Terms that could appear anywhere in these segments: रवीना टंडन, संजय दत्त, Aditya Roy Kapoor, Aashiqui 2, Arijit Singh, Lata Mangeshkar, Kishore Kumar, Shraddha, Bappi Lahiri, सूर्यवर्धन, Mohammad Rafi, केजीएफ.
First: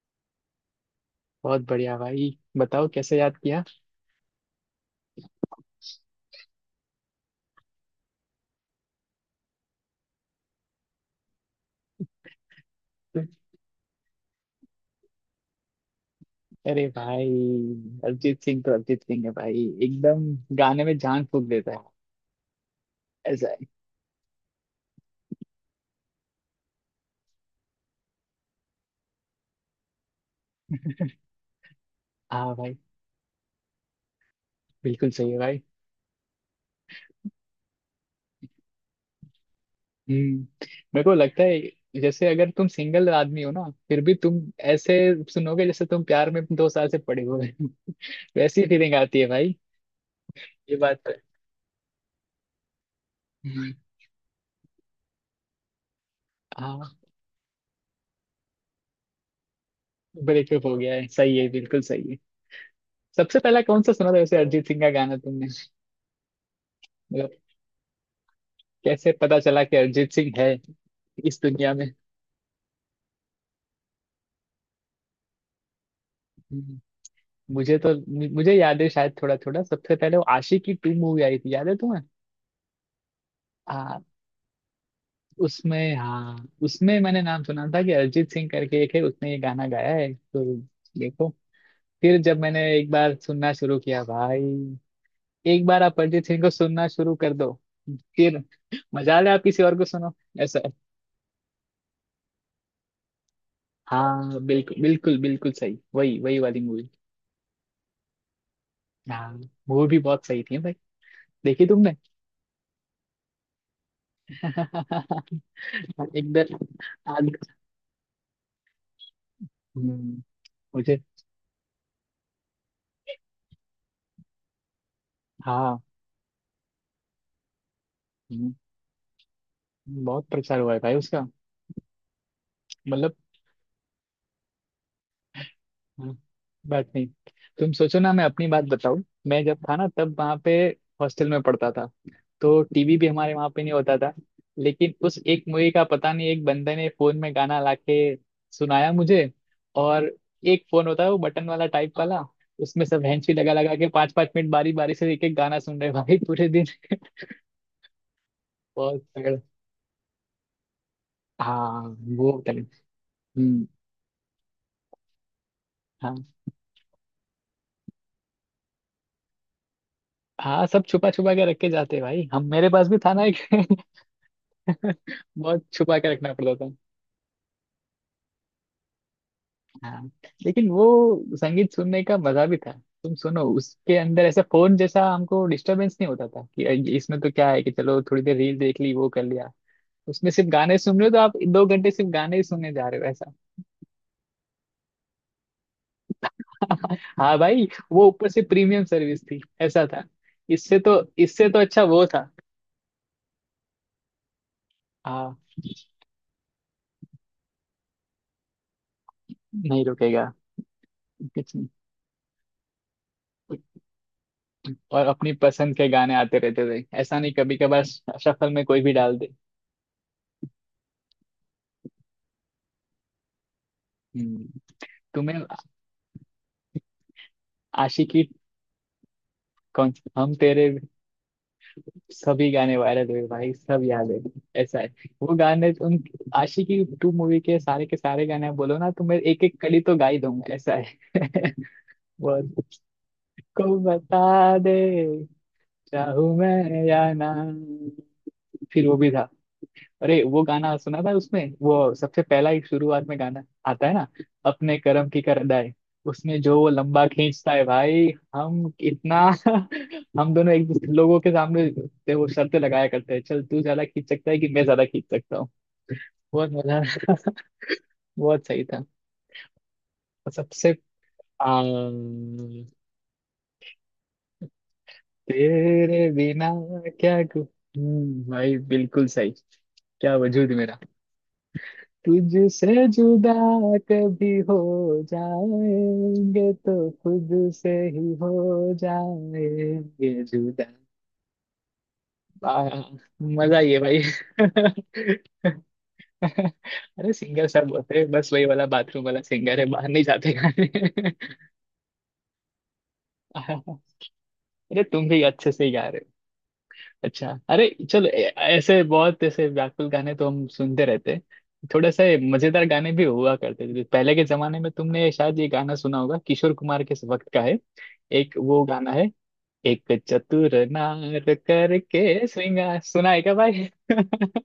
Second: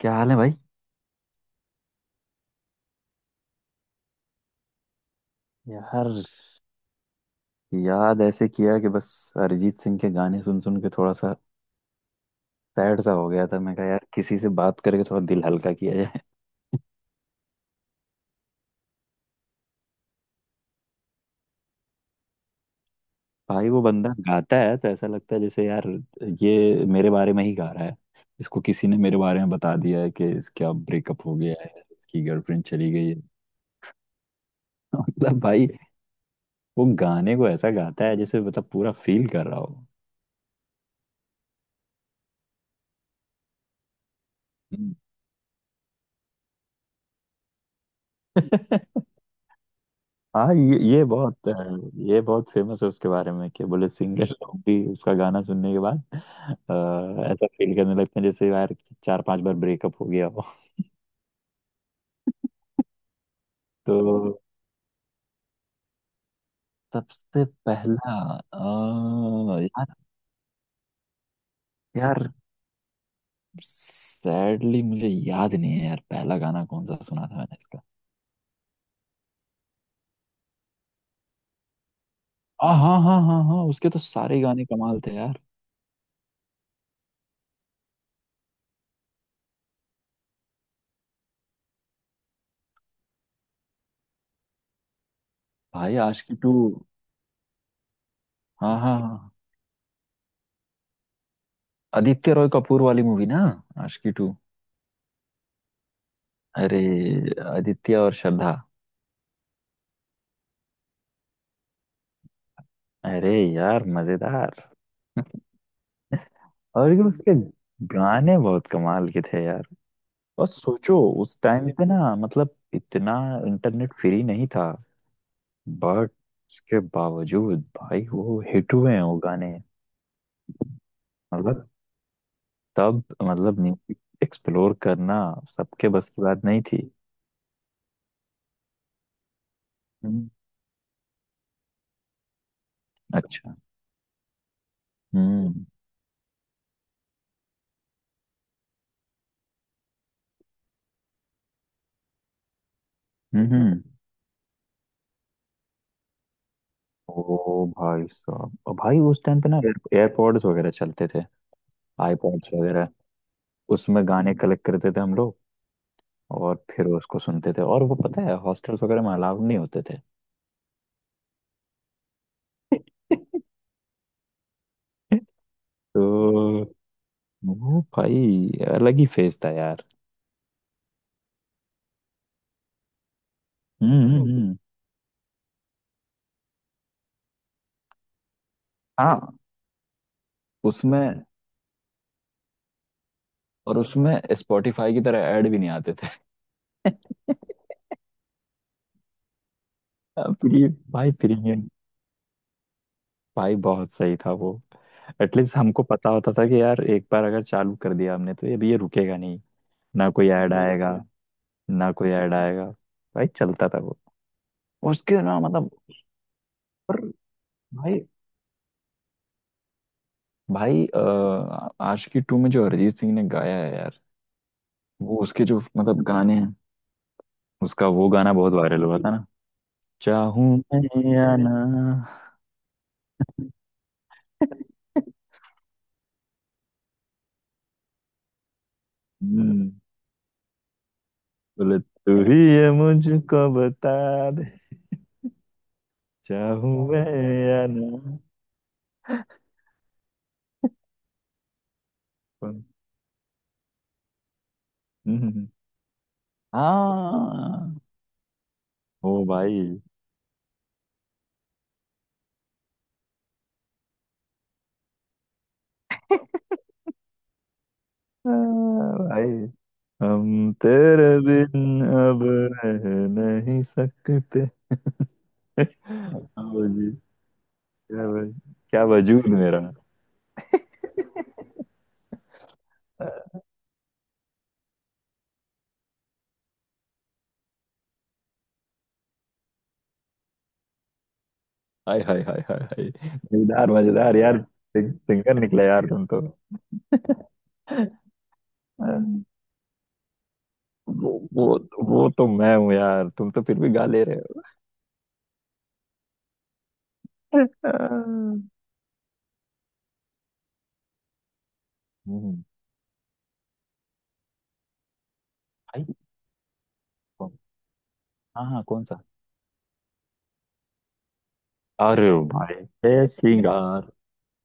क्या हाल है भाई। बहुत बढ़िया भाई, बताओ कैसे याद किया। यार, याद ऐसे किया कि बस अरिजीत सिंह के गाने सुन सुन के थोड़ा सा सैड सा हो गया था। मैं कहा यार किसी से बात करके थोड़ा दिल हल्का किया जाए। अरे भाई, अरिजीत सिंह तो अरिजीत सिंह है भाई, एकदम गाने में जान फूंक देता है, ऐसा है। भाई वो बंदा गाता है तो ऐसा लगता है जैसे यार ये मेरे बारे में ही गा रहा है। इसको किसी ने मेरे बारे में बता दिया है कि इसका ब्रेकअप हो गया है, इसकी हाँ गर्लफ्रेंड भाई, चली गई है। बिल्कुल सही है मतलब भाई। भाई वो गाने को ऐसा गाता है जैसे मतलब पूरा फील कर रहा हो। हम्म मेरे को लगता है जैसे अगर तुम सिंगल आदमी हो ना फिर भी तुम ऐसे हम्म। सुनोगे जैसे तुम प्यार में 2 साल से पड़े हुए हो। वैसी फीलिंग आती है भाई। हाँ, ये ये बात ये तो है। बहुत ये बहुत फेमस है उसके बारे में कि हम्म, बोले सिंगर लोग भी उसका गाना सुनने के बाद हाँ। ऐसा फील करने लगते हैं जैसे यार चार पांच बार ब्रेकअप हो गया हो। ब्रेकअप हो गया है, सही है, बिल्कुल सही है। सबसे पहला कौन सा तो सुना था वैसे अरिजीत सिंह का गाना तुमने? मतलब सबसे पहला कैसे पता चला कि यार, अरिजीत सिंह है इस दुनिया में? यार सैडली मुझे याद नहीं है यार पहला गाना हम्म, कौन सा सुना था मैंने मुझे इसका। तो मुझे याद है शायद थोड़ा थोड़ा, सबसे पहले वो आशिकी टू मूवी आई थी, याद है तुम्हें? हाँ हाँ हाँ हाँ, उसके तो आ, सारे गाने कमाल थे यार। उसमें, हाँ, उसमें मैंने नाम सुना था कि अरिजीत सिंह करके एक है, उसने ये गाना गाया है। तो देखो, फिर जब मैंने एक बार सुनना शुरू किया भाई, एक बार भाई आप अरिजीत आशिकी सिंह को टू। सुनना शुरू कर दो, फिर हाँ हाँ मजा ले हाँ, आप किसी और को सुनो, ऐसा है। आदित्य रॉय कपूर वाली मूवी ना, आशिकी टू। हाँ बिल्कुल बिल्कुल बिल्कुल सही, वही वही वाली अरे, मूवी। आदित्य और श्रद्धा। हाँ, मूवी भी बहुत सही थी भाई, देखी तुमने? अरे यार मजेदार। एकदम और क्या, उसके आज। गाने बहुत कमाल के थे यार। हम्म, और मुझे सोचो, उस टाइम पे ना मतलब इतना इंटरनेट फ्री नहीं था, हाँ। बट उसके बावजूद भाई वो हम्म, हिट हुए हैं वो गाने। बहुत प्रचार हुआ है भाई उसका। मतलब तब मतलब, मतलब म्यूजिक एक्सप्लोर करना सबके बस हाँ, की बात नहीं थी। बात नहीं। तुम सोचो ना, मैं अपनी बात बताऊं। मैं जब था ना तब हम्म, वहाँ पे हॉस्टल में पढ़ता था, तो टीवी भी हमारे वहाँ अच्छा। पे नहीं होता था। लेकिन उस एक हम्म मूवी का, पता नहीं, एक बंदे ने फोन में गाना लाके सुनाया मुझे। और एक फोन होता है वो बटन वाला टाइप वाला, उसमें सब हैंची लगा हम्म लगा हम्म। के 5-5 मिनट बारी बारी से एक एक गाना सुन रहे भाई पूरे दिन। ओ भाई साहब, और भाई बहुत उस टाइम पे ना एयरपॉड्स वगैरह चलते थे, हाँ, वो आईपॉड्स करें वगैरह। हम्म, उसमें गाने कलेक्ट करते थे हम लोग हाँ और फिर उसको सुनते थे। और वो पता है हॉस्टल्स वगैरह में अलाउड नहीं होते थे। हाँ। सब छुपा छुपा के रख के जाते हैं भाई, हम मेरे पास भी था ना एक। बहुत छुपा के रखना तो पड़ता था। वो भाई अलग ही फेज था यार। हाँ, लेकिन वो संगीत सुनने का मजा भी था। तुम सुनो उसके हम्म हम्म, अंदर ऐसा हम्म। फोन, जैसा हमको डिस्टरबेंस नहीं होता था कि इसमें तो क्या है कि चलो थोड़ी देर रील देख ली, वो कर हाँ, लिया। उसमें सिर्फ गाने सुन रहे हो तो उसमें आप 2 घंटे सिर्फ गाने ही सुनने जा रहे हो, ऐसा। और उसमें स्पॉटिफाई की तरह ऐड भी नहीं आते थे। हाँ भाई, वो ऊपर से प्रीमियम सर्विस थी, ऐसा था। प्री, इससे तो भाई इससे तो प्रीमियम, अच्छा वो था। भाई बहुत सही था वो। हाँ, एटलीस्ट हमको पता होता था कि यार एक बार अगर चालू कर दिया हमने तो ये अभी ये रुकेगा नहीं, नहीं ना रुकेगा, कोई ऐड आएगा, कुछ नहीं। ना कोई ऐड आएगा। भाई चलता था वो। और और उसके अपनी ना मतलब। पसंद के गाने आते रहते थे, और ऐसा नहीं कभी कभार भाई, शफल में कोई भी डाल दे। भाई, आशिकी टू में जो अरिजीत सिंह ने गाया है यार, हम्म, वो तुम्हें उसके जो मतलब गाने हैं, उसका वो आशिकी, गाना बहुत वायरल हुआ था ना। कौन, हम चाहूं तेरे? मैं या ना। सभी गाने वायरल हुए भाई, सब याद है, ऐसा है। वो गाने उन आशिकी टू मूवी के सारे गाने आप बोलो ना तो मैं एक एक हम्म, कली तो गा ही दूंगा, ऐसा है। बोले तू ही बहुत ये मुझको को बता दे, बता दे, चाहूं चाहूं मैं या मैं ना। या ना। फिर वो भी था, अरे वो गाना सुना था उसमें वो सबसे पहला ही हम्म, शुरुआत में गाना आता है ना, अपने कर्म की कर हम्म। अदाय। उसमें जो वो लंबा खींचता है हाँ, भाई, हम ओ इतना। भाई, हम दोनों एक दूसरे लोगों के सामने से वो शर्तें लगाया करते हैं, चल तू ज्यादा खींच सकता है कि मैं ज्यादा खींच सकता हूँ। बहुत मजा, बहुत सही था। भाई और हम सबसे तेरे आ, बिन अब रह नहीं सकते। तेरे बिना आओ क्या कु- क्या भाई, भाई क्या बिल्कुल वजूद सही। मेरा। क्या वजूद मेरा तुझसे जुदा, कभी हो जाएंगे तो खुद से ही हो जाएंगे जुदा। हाय हाय हाय हाय वाह! हाय। मजा आई मजेदार है भाई। मजेदार यार। सिंगर निकला यार तुम तो। अरे, सिंगर सब होते हैं, बस वही वाला बाथरूम वाला सिंगर है, बाहर नहीं जाते गाने। वो, वो तो मैं हूँ यार, तुम तो फिर भी गा ले रहे हो। अरे, तुम भी अच्छे से गा रहे हो। अच्छा, अरे चलो, ऐसे बहुत ऐसे व्याकुल गाने तो हम सुनते रहते हैं। थोड़ा सा ये हम्म, मजेदार गाने भी हुआ करते थे पहले के जमाने में। तुमने शायद ये गाना भाई सुना होगा, किशोर कुमार के वक्त कौन-। का है। एक हाँ हाँ, वो कौन गाना सा। है, एक चतुर नार अरे करके, भाई, सिंगा ए सुना है क्या भाई? सिंगार,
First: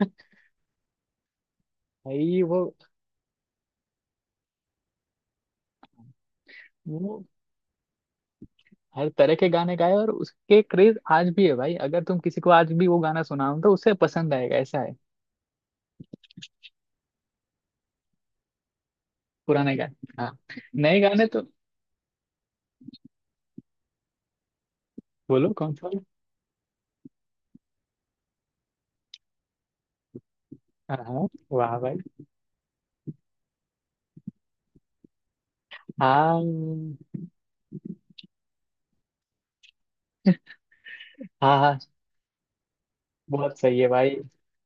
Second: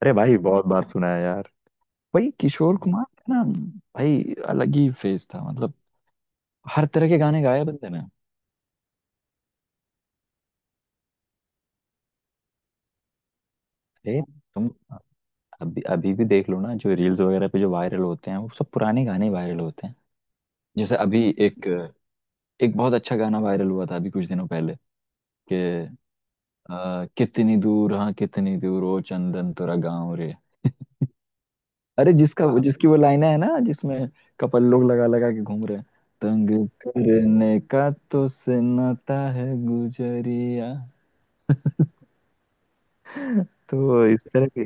अरे भाई बहुत बार सुना है यार। भाई भाई वो किशोर कुमार का ना, भाई अलग ही फेज था, मतलब हर तरह के वो गाने गाए बंदे ने। हर तरह के गाने गाए, और उसके क्रेज आज भी है भाई। अगर तुम किसी को आज भी वो गाना सुनाओ तो उसे अरे पसंद आएगा, तुम, ऐसा है। अभी अभी भी देख लो ना जो रील्स वगैरह पे जो वायरल होते हैं वो सब पुराने गाने वायरल पुराने होते हैं। गाने, हाँ, जैसे नए अभी गाने तो। एक, एक बहुत अच्छा गाना वायरल हुआ था अभी कुछ दिनों पहले बोलो कौन सा। कि कितनी दूर, हाँ कितनी दूर ओ चंदन तेरा गाँव रे। हाँ हाँ, वाह भाई। अरे जिसका, हाँ जिसकी वो लाइन है ना जिसमें कपल लोग लगा लगा के घूम रहे हैं। हाँ तंग करने का तो सन्नाटा है गुजरिया। हाँ हाँ, बहुत सही है तो भाई। इस तरह के,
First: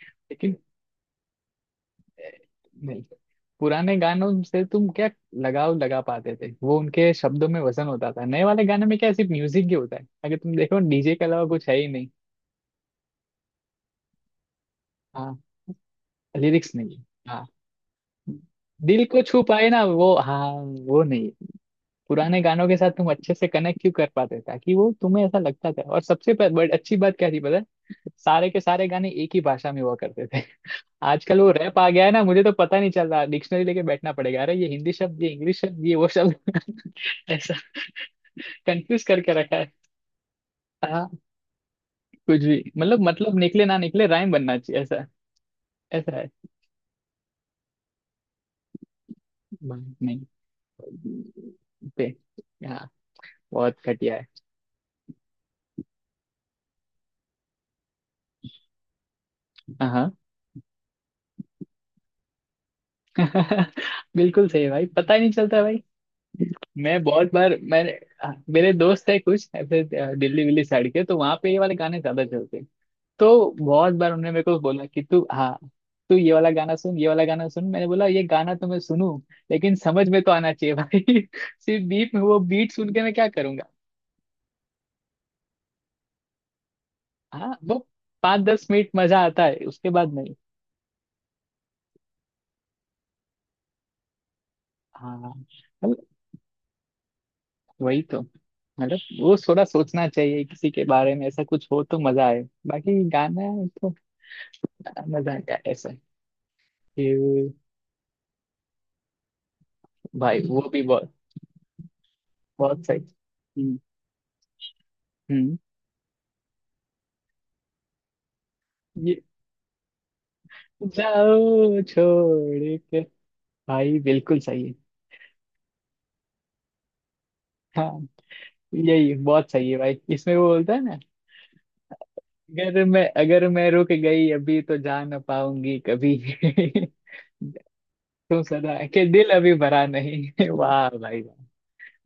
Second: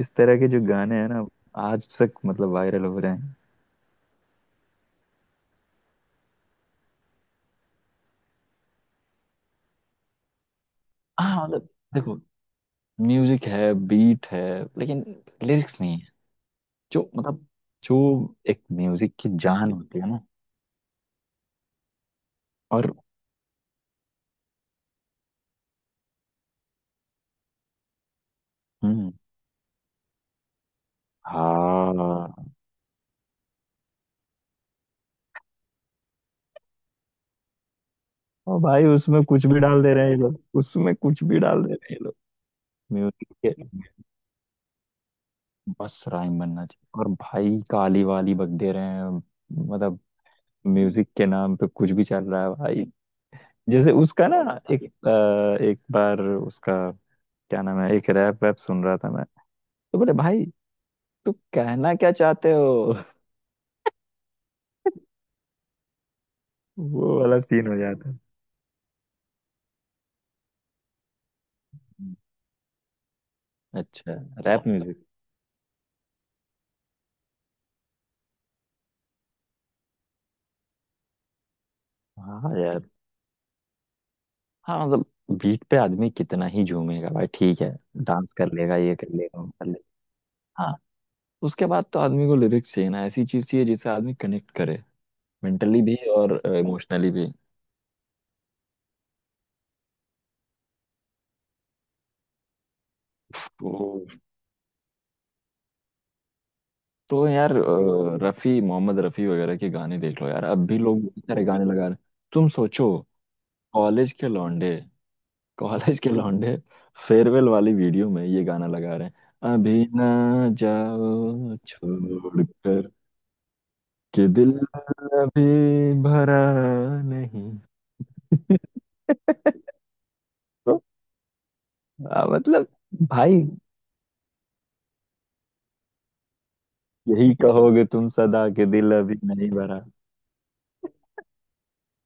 इस तरह के लेकिन जो गाने हैं ना आज तक मतलब वायरल हो नहीं, रहे हैं। पुराने गानों से तुम क्या लगाव लगा पाते थे, वो उनके शब्दों में वजन होता था। नए वाले गाने में क्या सिर्फ म्यूजिक ही होता है, अगर तुम देखो डीजे के हाँ अलावा मतलब कुछ है ही नहीं। देखो, म्यूजिक है, बीट है, लेकिन हाँ, लिरिक्स नहीं है। लिरिक्स नहीं है, जो हाँ। मतलब जो एक दिल म्यूजिक को की छू पाए जान ना होती है वो, ना। हाँ, वो नहीं है। पुराने गानों के साथ और तुम अच्छे से कनेक्ट क्यों कर पाते, ताकि वो तुम्हें ऐसा लगता था। और सबसे बड़ अच्छी बात क्या थी पता है, सारे के सारे गाने हम्म, एक ही भाषा में हुआ करते थे। आजकल वो रैप आ गया है ना, मुझे हाँ। तो पता नहीं चल रहा, डिक्शनरी लेके बैठना पड़ेगा। अरे ये हिंदी शब्द, ये इंग्लिश शब्द, ये वो शब्द। ऐसा ओ भाई कंफ्यूज उसमें करके कुछ रखा भी है। डाल दे रहे हैं ये लोग, उसमें हाँ, कुछ भी डाल दे रहे हैं ये लोग। कुछ भी मतलब, म्यूजिक मतलब के, निकले ना निकले, राइम बनना चाहिए, ऐसा। बस ऐसा है, राइम बनना चाहिए और भाई काली वाली बक दे रहे हैं। नहीं मतलब नहीं। म्यूजिक के नाम पे कुछ भी पे चल रहा है भाई। हाँ, बहुत जैसे घटिया है, उसका ना एक एक बार उसका क्या नाम है, एक रैप वैप सुन रहा था मैं। तो हाँ। बोले भाई तू कहना क्या चाहते हो। बिल्कुल सही है भाई, पता ही नहीं चलता भाई। मैं वो बहुत वाला बार सीन हो मैंने जाता है। मेरे दोस्त है कुछ ऐसे, दिल्ली विल्ली साइड के, तो वहां पे ये वाले गाने ज्यादा चलते हैं। तो बहुत बार अच्छा, उन्होंने मेरे को रैप बोला कि म्यूजिक। तू ये वाला गाना सुन, ये वाला गाना सुन। मैंने बोला ये गाना तो मैं सुनूं, लेकिन समझ में तो आना चाहिए भाई। सिर्फ बीट में वो हाँ बीट यार, सुन के मैं क्या करूंगा। हाँ मतलब बीट पे आदमी कितना ही झूमेगा भाई, हाँ ठीक है वो डांस पाँच कर दस लेगा, मिनट ये कर मजा लेगा, आता वो है, कर उसके बाद लेगा। नहीं। हाँ, उसके बाद तो आदमी को लिरिक्स चाहिए ना, ऐसी चीज चाहिए जिससे आदमी कनेक्ट करे, हाँ, मेंटली भी मतलब और इमोशनली भी। वही तो, मतलब वो थोड़ा सोचना चाहिए किसी के बारे में, ऐसा कुछ हो तो मजा आए, बाकी गाना तो तो, मजा आएगा, ऐसा। तो यार रफी, मोहम्मद रफी वगैरह के गाने देख लो भाई यार अब वो भी भी लोग बहुत, बहुत सारे गाने लगा रहे हैं। तुम बहुत सोचो, सही। हम्म, कॉलेज के लौंडे, हम्म, कॉलेज के लौंडे फेयरवेल वाली वीडियो में ये गाना लगा रहे ये हैं अभी ना, जाओ जाओ छोड़ छोड़ कर के भाई, कि बिल्कुल दिल सही है। अभी भरा नहीं। हाँ, यही बहुत सही है भाई, इसमें वो बोलता तो, है ना, मतलब अगर मैं भाई अगर मैं रुक गई अभी तो जा ना पाऊंगी कभी। यही कहोगे तुम तुम सदा के, सदा दिल के अभी दिल नहीं अभी भरा भरा, नहीं। वाह भाई वाह।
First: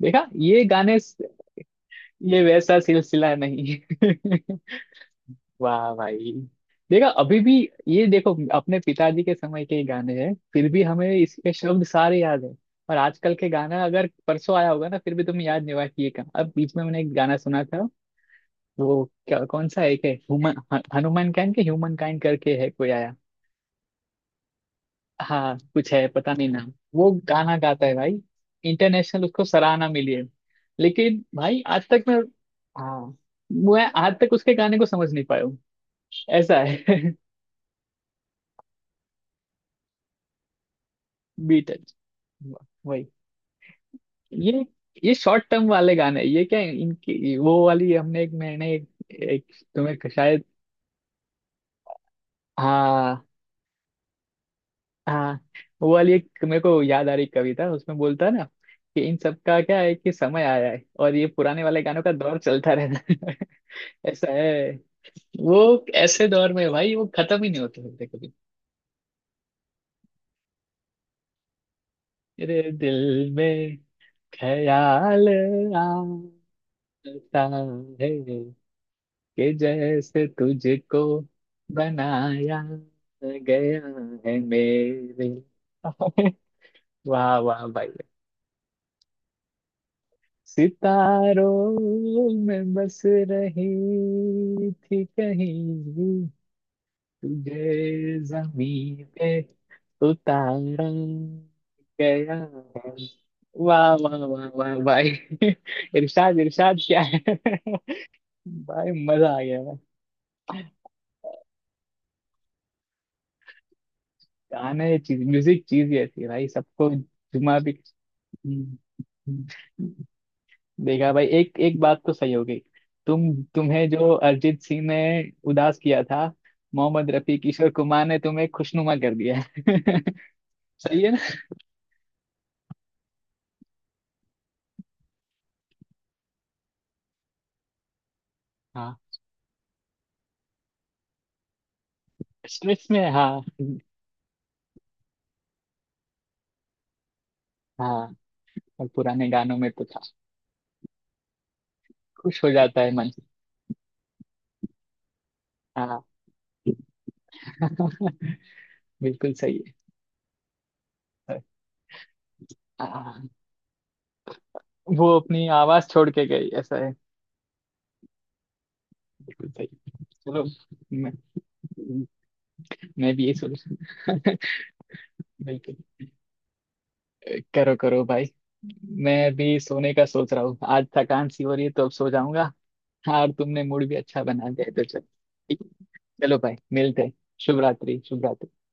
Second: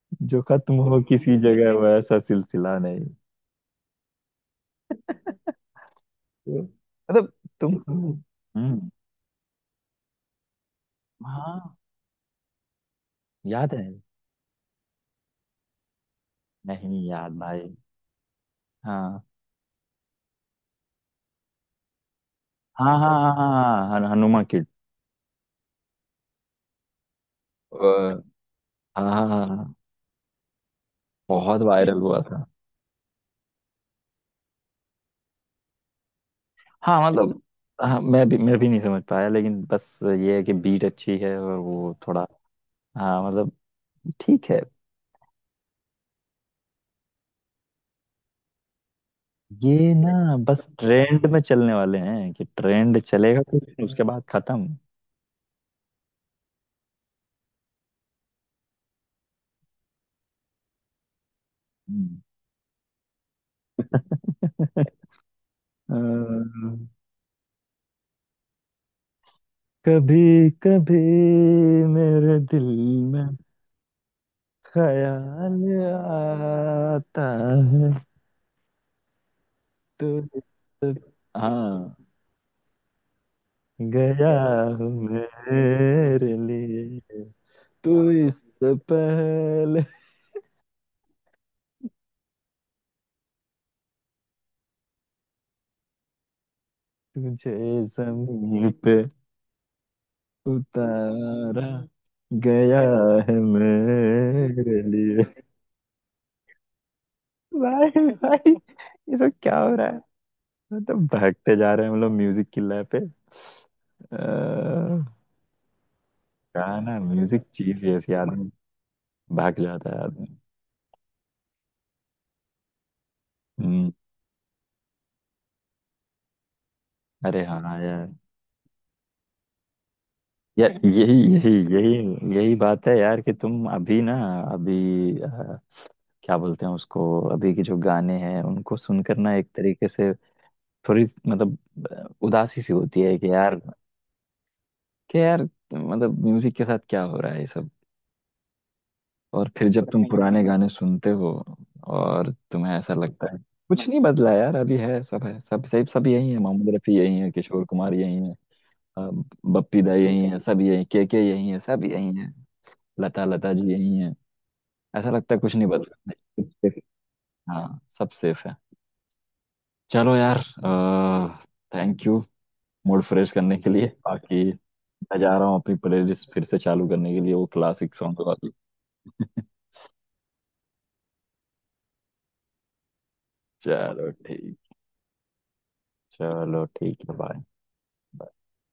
देखा जो ये खत्म गाने हो किसी जगह वो ऐसा ये वैसा सिलसिला नहीं। सिलसिला नहीं। वाह भाई, तो, देखा मतलब अभी भी। तुम। ये देखो अपने हम्म, पिताजी के समय के ही गाने हैं, फिर भी हमें इसके हाँ। शब्द सारे याद हैं। और आजकल के याद गाना है, अगर परसों आया होगा ना फिर भी तुम्हें याद नहीं होगा कि ये क्या। अब बीच में मैंने नहीं एक याद गाना सुना भाई। था, वो हाँ क्या, कौन सा एक है, ह्यूमन, हनुमान काइंड के ह्यूमन काइंड करके है कोई हाँ हाँ, आया। हाँ हाँ हाँ, हनुमा किड। हाँ कुछ है, पता नहीं नाम, वो गाना गाता है भाई, इंटरनेशनल उसको हाँ सराहना मिली है। लेकिन भाई बहुत आज वायरल तक मैं हुआ था। हाँ, मैं आज तक उसके गाने को समझ नहीं पाया हूँ, ऐसा है। हाँ मतलब, हाँ मैं भी नहीं समझ पाया, लेकिन बस ये है कि बीट अच्छी है और बीट, वो थोड़ा। वही। हाँ मतलब ठीक है, ये ये शॉर्ट टर्म वाले गाने ये क्या इनकी, वो वाली हमने एक, मैंने एक, एक। ये तुम्हें ना शायद, बस ट्रेंड में चलने वाले हैं कि ट्रेंड हाँ चलेगा कुछ उसके बाद खत्म। हाँ। वो वाली एक मेरे को याद आ रही कविता, उसमें बोलता है ना कि इन सब का क्या है कि समय आया है और ये पुराने वाले गानों का हम्म। दौर चलता रहता है। ऐसा है, वो अ, ऐसे दौर में भाई वो खत्म ही नहीं होते होते कभी। कभी कभी मेरे दिल तेरे में दिल में ख्याल ख्याल आता आता है। है कि तो जैसे इस-, तुझको हाँ बनाया गया गया है हूँ मेरे लिए। मेरे लिए। वाह वाह भाई। तू इससे पहले, सितारों में बस रही थी कहीं, तुझे तुझे जमीन पे जमीन पे उतारा उतारा गया है। गया है वाह वाह वाह वाह मेरे भाई! लिए। इरशाद इरशाद, क्या है? भाई भाई भाई ये मजा सब आ क्या हो गया। रहा है। मतलब भागते जा रहे हैं हम लोग म्यूजिक की लय पे। अ, गाना ये चीज, म्यूजिक चीज ही ऐसी है भाई, सबको गाना म्यूजिक जुमा भी चीज ही ऐसी, आदमी भाग जाता है आदमी। देगा भाई। एक एक बात तो सही हो गई, तुम्हें हम्म, जो अरिजीत सिंह ने उदास किया था, मोहम्मद रफी अरे हाँ किशोर कुमार यार, ने तुम्हें खुशनुमा कर दिया है। या सही है ना? यही यही यही यही बात है यार कि तुम अभी ना, अभी, क्या बोलते हैं उसको, अभी के जो गाने हैं उनको हाँ, सुनकर ना एक तरीके से थोड़ी मतलब उदासी सी स्ट्रेस में, होती है हाँ कि यार, कि यार मतलब म्यूजिक के साथ क्या हो रहा है ये सब। हाँ। और पुराने और गानों फिर में तो जब था, तुम बताइए पुराने गाने सुनते हो और खुश हो तुम्हें जाता है ऐसा मन, लगता है कुछ नहीं बदला यार, अभी है सब, है सब सब हाँ। सब यही है, मोहम्मद रफी यही है, किशोर कुमार यही है, अ, बिल्कुल सही है, बप्पी दा यही है सब, यही के यही है सब यही है, लता हाँ, लता जी यही है। वो ऐसा लगता है अपनी कुछ नहीं आवाज बदला, छोड़ के नहीं, गई, सब safe है। ऐसा है। हाँ सब सेफ है। बिल्कुल सही, चलो यार, चलो। मैं थैंक यू मूड मैं भी फ्रेश यही करने के लिए। सोच। बाकी मैं जा रहा हूँ अपनी बिल्कुल, प्लेलिस्ट फिर से चालू करने के लिए, वो करो क्लासिक करो सॉन्ग भाई। वाली। मैं अभी सोने का सोच रहा हूँ, आज थकान सी हो रही है तो अब सो जाऊंगा। हाँ, और तुमने मूड भी चलो अच्छा बना ठीक, दिया है, तो चलो ठीक है। चलो भाई चलो ठीक मिलते हैं, है, बाय। शुभ रात्रि शुभ बाय। रात्रि।